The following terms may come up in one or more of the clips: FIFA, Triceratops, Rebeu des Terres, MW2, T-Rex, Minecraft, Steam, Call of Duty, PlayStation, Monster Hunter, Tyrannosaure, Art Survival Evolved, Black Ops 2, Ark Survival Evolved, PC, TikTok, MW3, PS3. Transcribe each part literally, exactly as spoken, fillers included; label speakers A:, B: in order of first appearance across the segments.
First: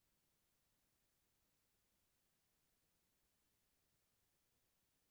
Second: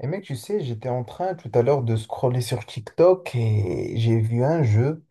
A: Et mec, tu sais, j'étais en train tout à l'heure de scroller sur TikTok et j'ai vu un jeu,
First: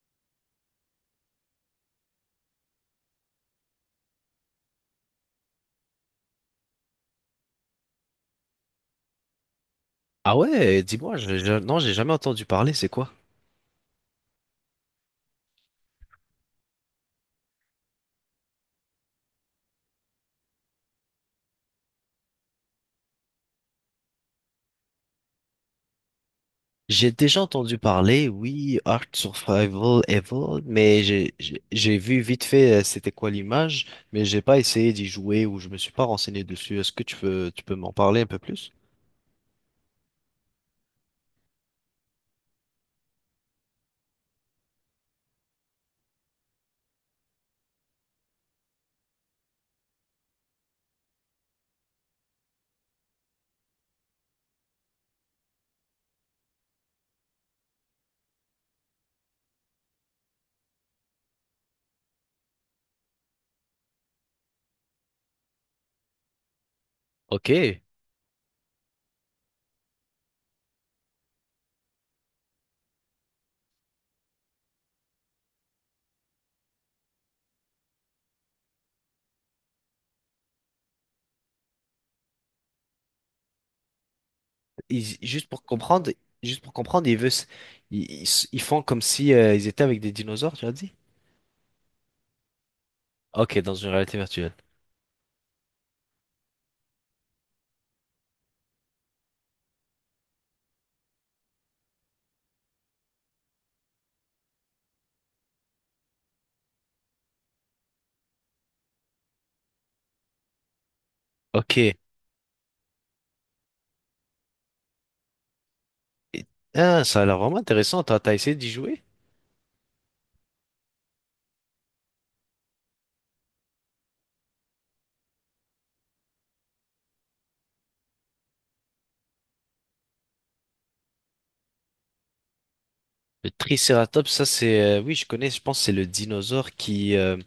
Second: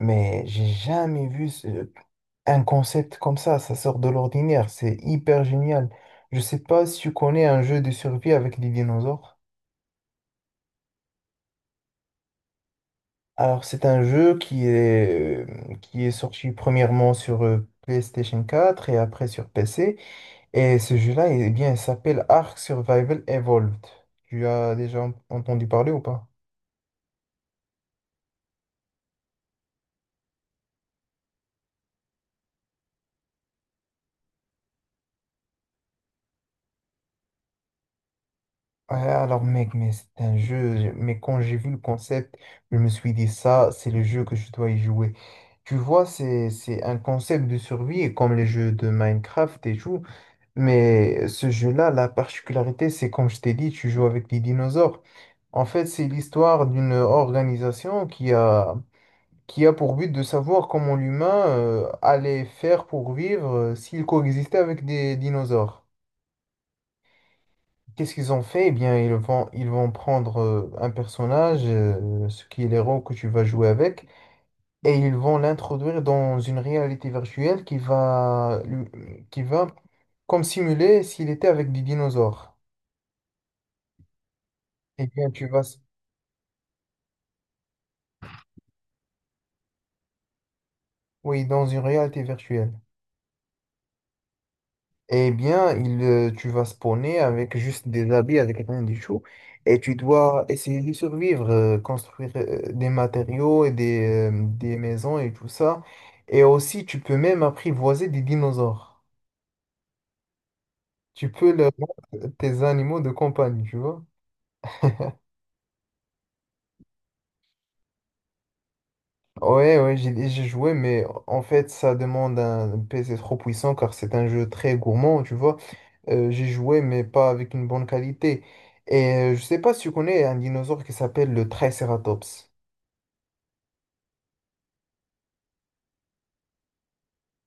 A: mais j'ai jamais vu ce- un concept comme ça. Ça sort de l'ordinaire, c'est hyper génial. Je sais pas si tu connais un jeu de survie avec des dinosaures.
B: Ah ouais, dis-moi, je, je- non, j'ai jamais entendu parler, c'est quoi?
A: Alors, c'est un jeu qui est, euh, qui est sorti premièrement sur euh, PlayStation quatre et après sur P C. Et ce jeu-là, eh bien, il s'appelle Ark Survival Evolved. Tu as déjà entendu parler ou pas?
B: J'ai déjà entendu parler, oui, Art Survival Evolved, mais j'ai j'ai j'ai vu vite fait, euh, c'était quoi l'image, mais j'ai pas essayé d'y jouer ou je me suis pas renseigné dessus. Est-ce que tu peux tu peux m'en parler un peu plus?
A: Ouais, alors mec, mais c'est un jeu, je- mais quand j'ai vu le concept, je me suis dit ça, c'est le jeu que je dois y jouer. Tu vois, c'est, c'est un concept de survie comme les jeux de Minecraft et tout, mais ce jeu-là, la particularité, c'est comme je t'ai dit, tu joues avec des dinosaures. En fait, c'est l'histoire d'une organisation qui a, qui a pour but de savoir comment l'humain euh, allait faire pour vivre euh, s'il coexistait avec des dinosaures.
B: Ok.
A: Qu'est-ce qu'ils ont fait? Eh bien, ils vont, ils vont prendre euh, un personnage, euh, ce qui est l'héros que tu vas jouer avec, et ils vont l'introduire dans une réalité virtuelle qui va, lui- qui va comme simuler s'il était avec des dinosaures. Eh
B: Ils-
A: bien, tu
B: juste
A: vas,
B: pour
A: s-
B: comprendre, juste pour comprendre, ils veulent, s- ils, ils s- ils font comme si euh, ils étaient avec des dinosaures, tu as dit?
A: oui, dans une réalité virtuelle.
B: Ok, dans une réalité virtuelle.
A: Eh bien, il, euh, tu vas spawner avec juste des habits, avec rien du tout. Et tu dois essayer de survivre, euh, construire euh, des matériaux et des, euh, des maisons et tout ça. Et aussi, tu peux même apprivoiser des dinosaures. Tu peux leur
B: Ok. Et-
A: rendre tes animaux de compagnie, tu vois.
B: ah, ça a l'air vraiment intéressant. T'as t'as essayé d'y jouer?
A: Ouais, ouais, j'ai j'ai joué, mais en fait, ça demande un P C trop puissant car c'est un jeu très gourmand, tu vois. Euh, j'ai joué, mais pas avec une bonne qualité. Et euh, je sais pas si tu connais un dinosaure qui s'appelle le Triceratops.
B: Le Triceratops, ça c'est, euh, oui, je connais. Je pense que c'est le dinosaure qui euh,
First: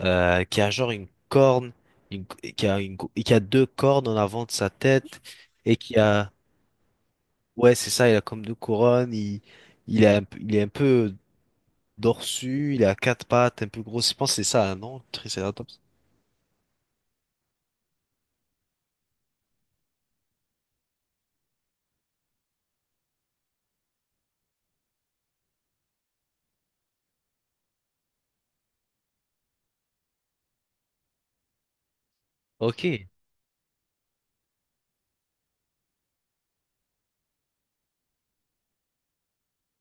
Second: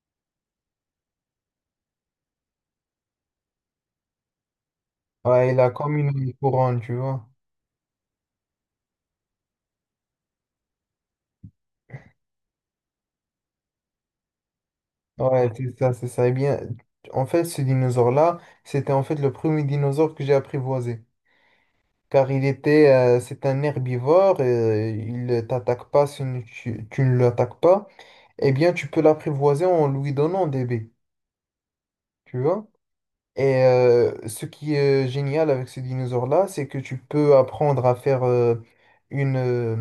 B: euh, qui a genre une corne, une- qui a une, qui a deux cornes en avant de sa tête
A: Ouais, il a
B: et
A: comme
B: qui a,
A: une couronne, tu vois.
B: ouais, c'est ça. Il a comme deux couronnes. Il il a un peu- il est un peu dorsu. Il a quatre pattes, un peu gros. Je pense que c'est ça, hein, non,
A: Ouais, c'est
B: Triceratops.
A: ça, c'est ça. Eh bien, en fait, ce dinosaure-là, c'était en fait le premier dinosaure que j'ai apprivoisé. Car il était, euh, c'est un herbivore, euh, il ne t'attaque pas si tu, tu ne l'attaques pas. Eh bien, tu peux l'apprivoiser en lui donnant des baies, tu vois.
B: Ok,
A: Et euh, ce qui est génial avec ce dinosaure-là, c'est que tu peux apprendre à faire euh, une... euh,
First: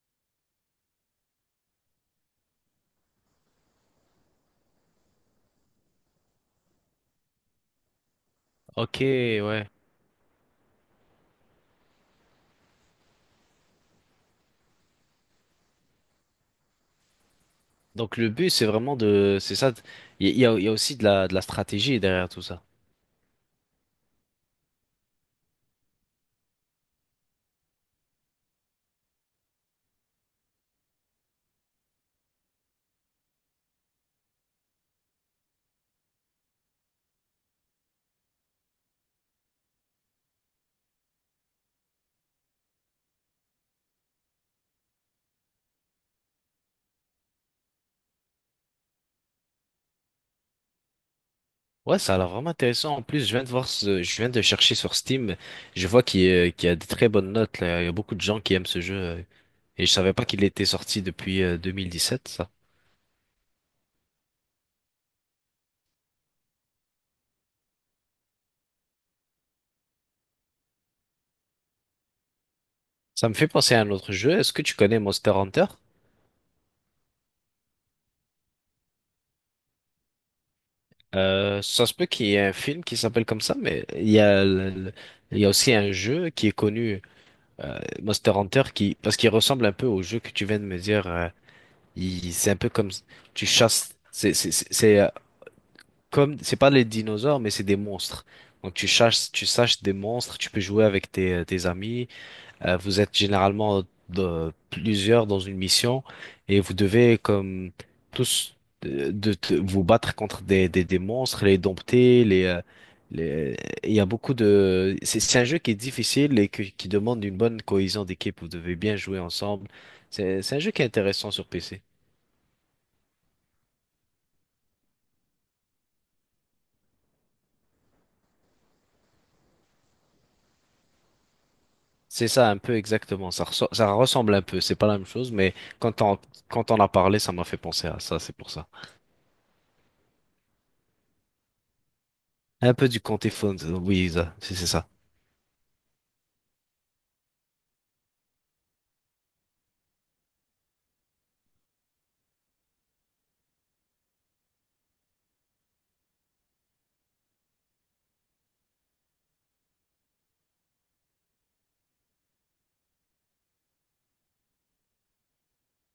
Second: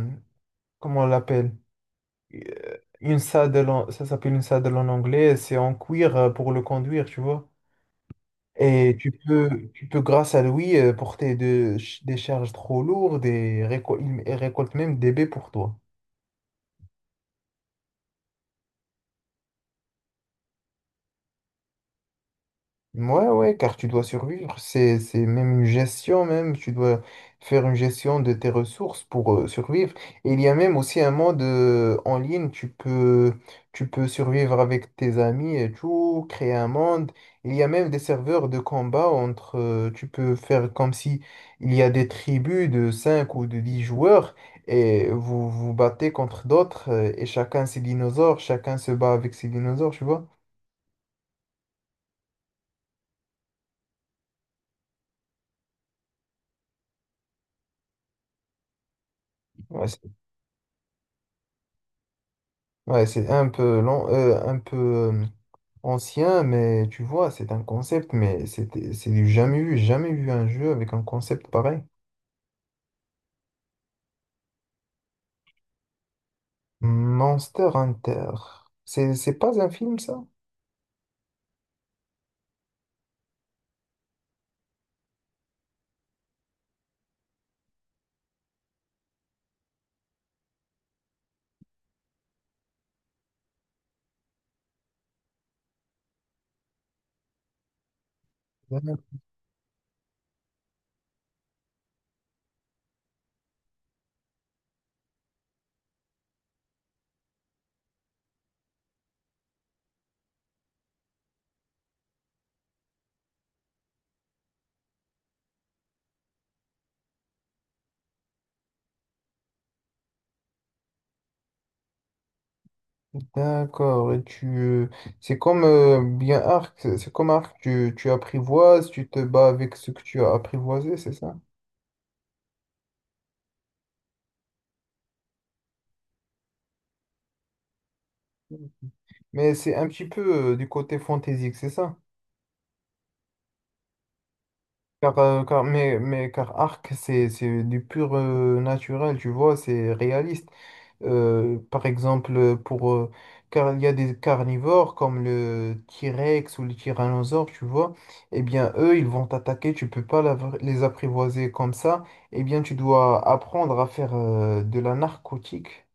A: comment on l'appelle? Euh, Une saddle, en- ça s'appelle une saddle en anglais, c'est en cuir euh, pour le conduire, tu vois. Et
B: ok,
A: tu peux,
B: ouais.
A: tu peux grâce à lui, euh, porter de- des charges trop lourdes et récol- il récolte même des baies pour toi.
B: Donc le but c'est vraiment de, c'est ça. Il y a, il y a il y a aussi de la de la stratégie derrière tout ça.
A: Ouais, ouais, car tu dois survivre, c'est, c'est même une gestion même, tu dois faire une gestion de tes ressources pour euh, survivre. Et il y a même aussi un monde euh, en ligne, tu peux, tu peux survivre avec tes amis et tout, créer un monde. Il y a même des serveurs de combat entre, euh, tu peux faire comme si il y a des tribus de cinq ou de dix joueurs et vous vous battez contre d'autres euh, et chacun ses dinosaures, chacun se bat avec ses dinosaures, tu vois.
B: Ouais, ça a l'air vraiment intéressant. En plus, je viens de voir, ce- je viens de chercher sur Steam. Je vois qu'il y a qu'il y a des très bonnes notes là. Il y a beaucoup de gens qui aiment ce jeu. euh, Et
A: Ouais.
B: je savais pas qu'il était sorti depuis euh, deux mille dix-sept, ça.
A: Ouais, c'est un peu lent, euh, un peu euh, ancien, mais tu vois, c'est un concept, mais c'était, c'est du jamais vu, jamais vu un jeu avec un concept pareil.
B: Ça me fait penser à un autre jeu. Est-ce que tu connais Monster Hunter?
A: Monster Hunter. C'est, c'est pas un film, ça?
B: Euh, ça se peut qu'il y ait un film qui s'appelle comme ça, mais il y a, le- le- il y a aussi un jeu qui est connu, euh, Monster Hunter, qui, parce qu'il ressemble un peu au jeu que tu viens de me dire. Euh, il- c'est un peu comme tu chasses. C'est c'est- c'est- c'est, comme c'est pas les dinosaures mais c'est des monstres. Donc tu chasses tu saches des monstres, tu peux jouer avec tes euh, tes amis. Euh, vous êtes généralement de- plusieurs dans une mission et vous devez comme tous euh, de, te- vous battre contre des des, des monstres, les dompter, les euh, les il y a beaucoup de c'est c'est un jeu qui est difficile et que- qui demande une bonne cohésion d'équipe, vous devez bien jouer ensemble. C'est c'est un jeu qui est intéressant sur P C.
A: D'accord, et tu, euh, c'est comme euh, bien Arc, c'est c'est comme Arc, tu, tu apprivoises, tu te bats avec ce que tu as apprivoisé, c'est ça?
B: C'est ça, un peu exactement. Ça, resso- ça ressemble un peu. C'est pas la même chose, mais quand on, quand on a parlé, ça m'a fait penser à ça. C'est pour ça.
A: Mais c'est un petit peu euh, du côté fantaisique, c'est ça?
B: Un peu du Comté Phones. Oui, ça- c'est c'est ça.
A: Car, euh, car- mais, mais car Arc, c'est c'est du pur euh, naturel, tu vois, c'est réaliste. Euh, par exemple, euh, pour, euh, car il y a des carnivores comme le T-Rex ou le Tyrannosaure, tu vois, eh bien, eux, ils vont t'attaquer, tu peux pas l'av- les apprivoiser comme ça. Eh bien, tu dois apprendre à faire euh, de la narcotique,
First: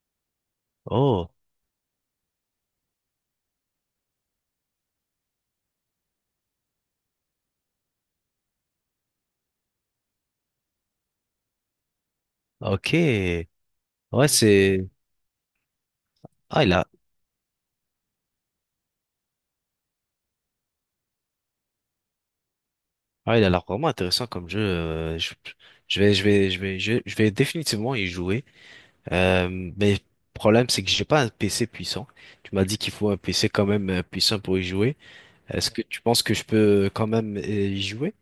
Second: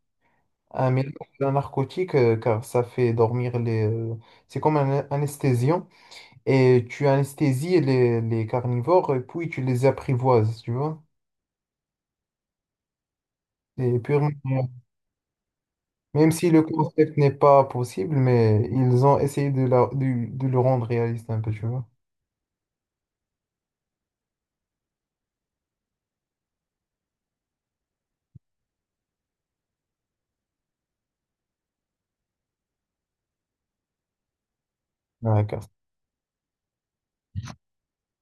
A: un mélange
B: Oh,
A: de la narcotique, euh, car ça fait dormir les... euh, c'est comme un anesthésiant et tu anesthésies les, les carnivores et puis tu les apprivoises, tu vois.
B: ok.
A: C'est
B: Ouais,
A: purement-
B: c'est.
A: Même si le
B: Ah, il a,
A: concept n'est pas possible, mais ils ont essayé de, la- de, de le rendre réaliste un peu, tu vois.
B: ah, il a l'air vraiment intéressant comme jeu. Euh, Je, je vais, je vais, je vais, je, je vais définitivement y jouer. Euh, mais le problème, c'est que j'ai pas un P C puissant. Tu m'as dit qu'il faut un P C quand même euh, puissant pour y jouer.
A: Ouais.
B: Est-ce que tu penses que je peux quand même euh, y jouer?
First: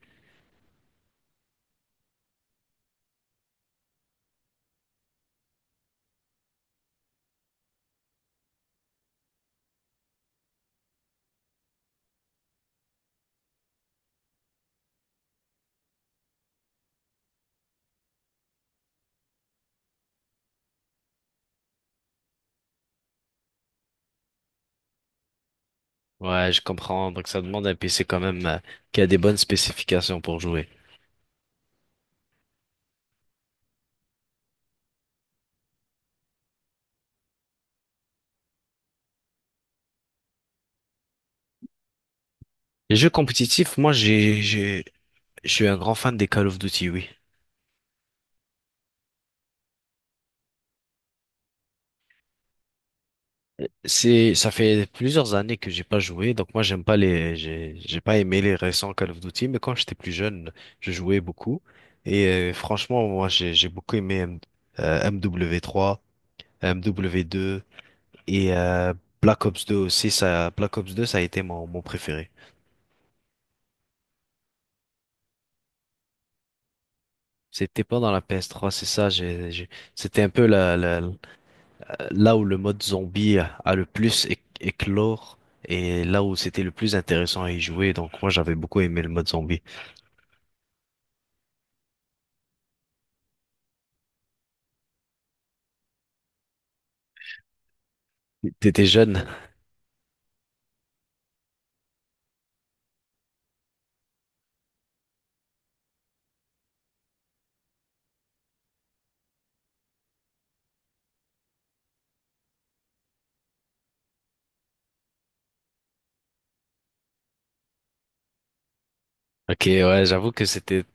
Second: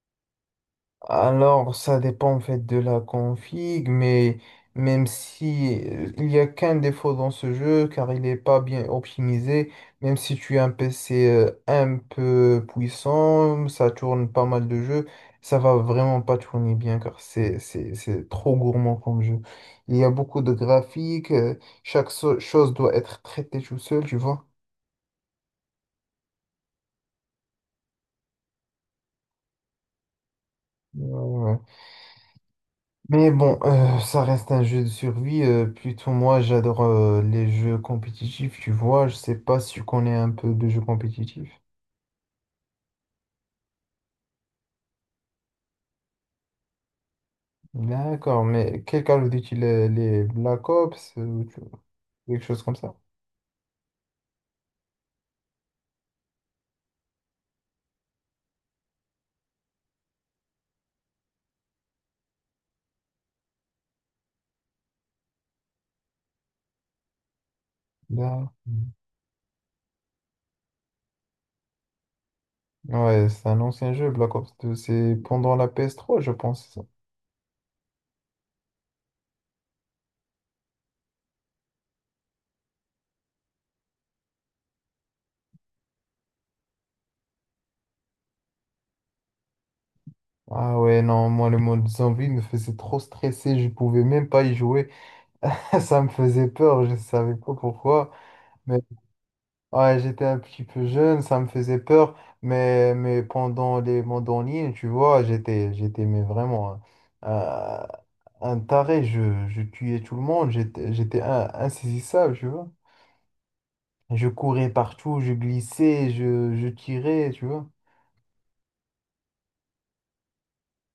A: Alors, ça dépend en fait de la config, mais même si euh, il y a qu'un défaut dans ce jeu, car il n'est pas bien optimisé, même si tu as un P C euh, un peu puissant, ça tourne pas mal de jeux, ça va vraiment pas tourner bien, car c'est c'est- c'est trop gourmand comme jeu. Il y a beaucoup de graphiques, euh, chaque so- chose doit être traitée tout seul, tu vois.
B: Ouais, je comprends. Donc ça demande un P C quand même euh, qui a des bonnes spécifications pour jouer.
A: Mais bon, euh, ça reste un jeu de survie. euh, plutôt moi, j'adore euh, les jeux compétitifs, tu vois. Je sais pas si tu connais un peu de jeux compétitifs.
B: Les jeux compétitifs, moi j'ai j'ai je suis un grand fan des Call of Duty, oui.
A: D'accord, mais quel Call of Duty, les, les Black Ops, euh, ou tu- quelque chose comme ça.
B: C'est, ça fait plusieurs années que j'ai pas joué, donc moi j'aime pas les, j'ai, j'ai pas aimé les récents Call of Duty, mais quand j'étais plus jeune, je jouais beaucoup. Et euh, franchement, moi j'ai, j'ai beaucoup aimé M, euh, M W trois, M W deux
A: Là.
B: et euh, Black Ops deux aussi. Ça, Black Ops deux, ça a été mon, mon préféré.
A: Ouais, c'est un ancien jeu, Black Ops deux. C'est pendant la P S trois, je pense. C'est ça.
B: C'était pas dans la P S trois, c'est ça. J'ai, j'ai- c'était un peu la, la- là où le mode zombie a le plus éc- éclore et là où c'était le plus intéressant à y jouer. Donc moi j'avais beaucoup aimé le mode zombie.
A: Ah ouais, non, moi, le mode zombie me faisait trop stresser. Je pouvais même pas y jouer. Ça me faisait peur, je savais pas pourquoi.
B: T'étais jeune.
A: Ouais, j'étais un petit peu jeune, ça me faisait peur, mais, mais pendant les mandolines, tu vois, j'étais, j'étais mais vraiment un, un- un taré, je, je tuais tout le monde, j'étais, j'étais un- insaisissable, tu vois. Je courais partout, je glissais, je, je tirais, tu vois.
B: Ok, ouais, j'avoue que c'était.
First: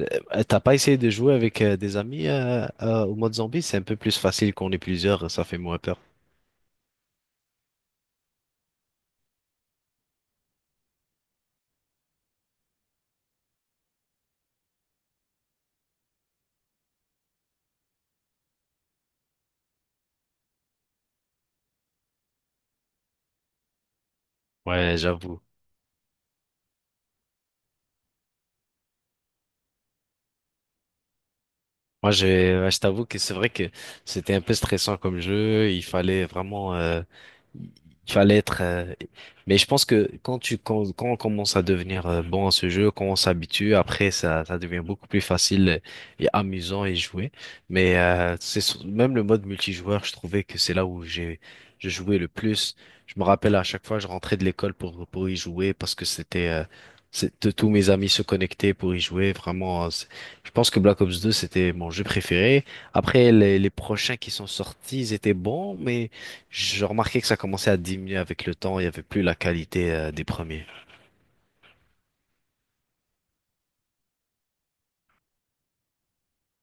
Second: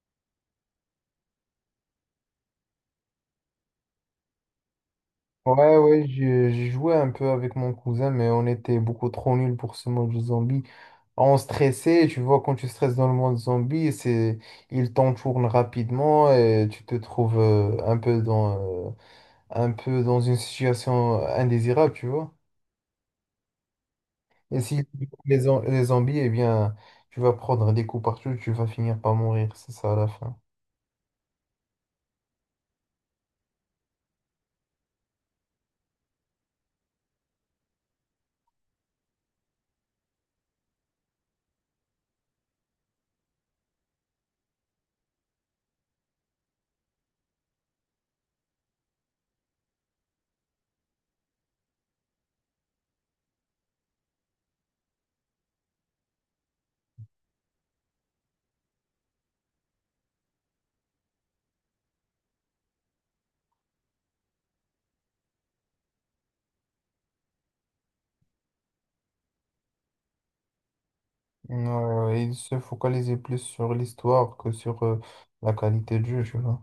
B: Euh, T'as pas essayé de jouer avec euh, des amis euh, euh, au mode zombie? C'est un peu plus facile qu'on est plusieurs, ça fait
A: Ouais,
B: moins peur.
A: ouais, j'ai j'ai joué un peu avec mon cousin, mais on était beaucoup trop nuls pour ce mode de zombie. On stressait, tu vois, quand tu stresses dans le monde zombie, c'est, il t'entoure rapidement et tu te trouves euh, un peu dans, euh, un peu dans une situation indésirable, tu vois. Et si
B: Ouais,
A: les,
B: j'avoue.
A: zom- les zombies, eh bien, tu vas prendre des coups partout, tu vas finir par mourir, c'est ça à la fin.
B: Moi, j'ai, ouais, je t'avoue que c'est vrai que c'était un peu stressant comme jeu. Il fallait vraiment, euh, il fallait être. Euh, mais je pense que quand tu, quand, quand on commence à devenir euh, bon à ce jeu, quand on s'habitue, après ça, ça devient beaucoup plus facile et amusant et jouer. Mais euh, c'est sur- même le mode multijoueur, je trouvais que c'est là où j'ai, je jouais le plus. Je me rappelle à chaque fois, je rentrais de l'école pour pour y jouer parce que c'était, euh, c'est- tous mes amis se connectaient pour y jouer. Vraiment, je pense que Black Ops deux, c'était mon jeu préféré. Après, les, les prochains qui sont sortis, ils étaient bons, mais je remarquais que ça commençait à diminuer avec le temps. Il n'y avait plus la qualité, euh, des premiers.
A: Ouais, il se focalisait plus sur l'histoire que sur euh, la qualité de jeu, tu vois.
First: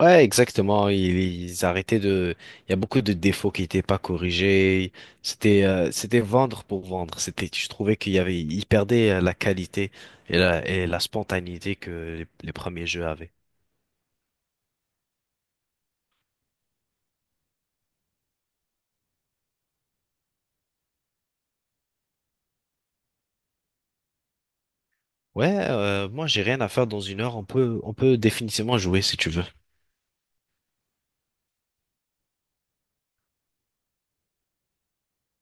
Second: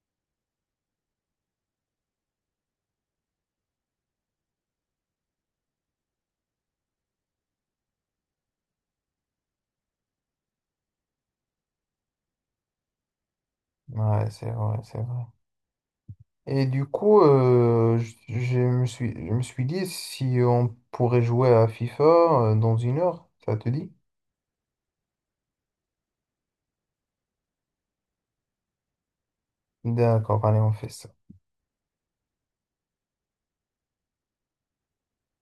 B: Ouais, exactement. Ils, ils arrêtaient de... Il y a beaucoup de défauts qui n'étaient pas corrigés. C'était euh, c'était vendre pour vendre. C'était, je trouvais qu'il y avait... Ils perdaient euh, la qualité et la, et la spontanéité que les, les premiers jeux avaient.
A: Ouais, c'est vrai, c'est vrai. Et du coup, euh, je, je me suis, je me suis dit si on pourrait jouer à FIFA euh, dans une heure, ça te dit?
B: Ouais, euh, moi, j'ai rien à faire dans une heure. On peut, on peut définitivement jouer si tu veux.
A: D'accord, allez, on fait ça.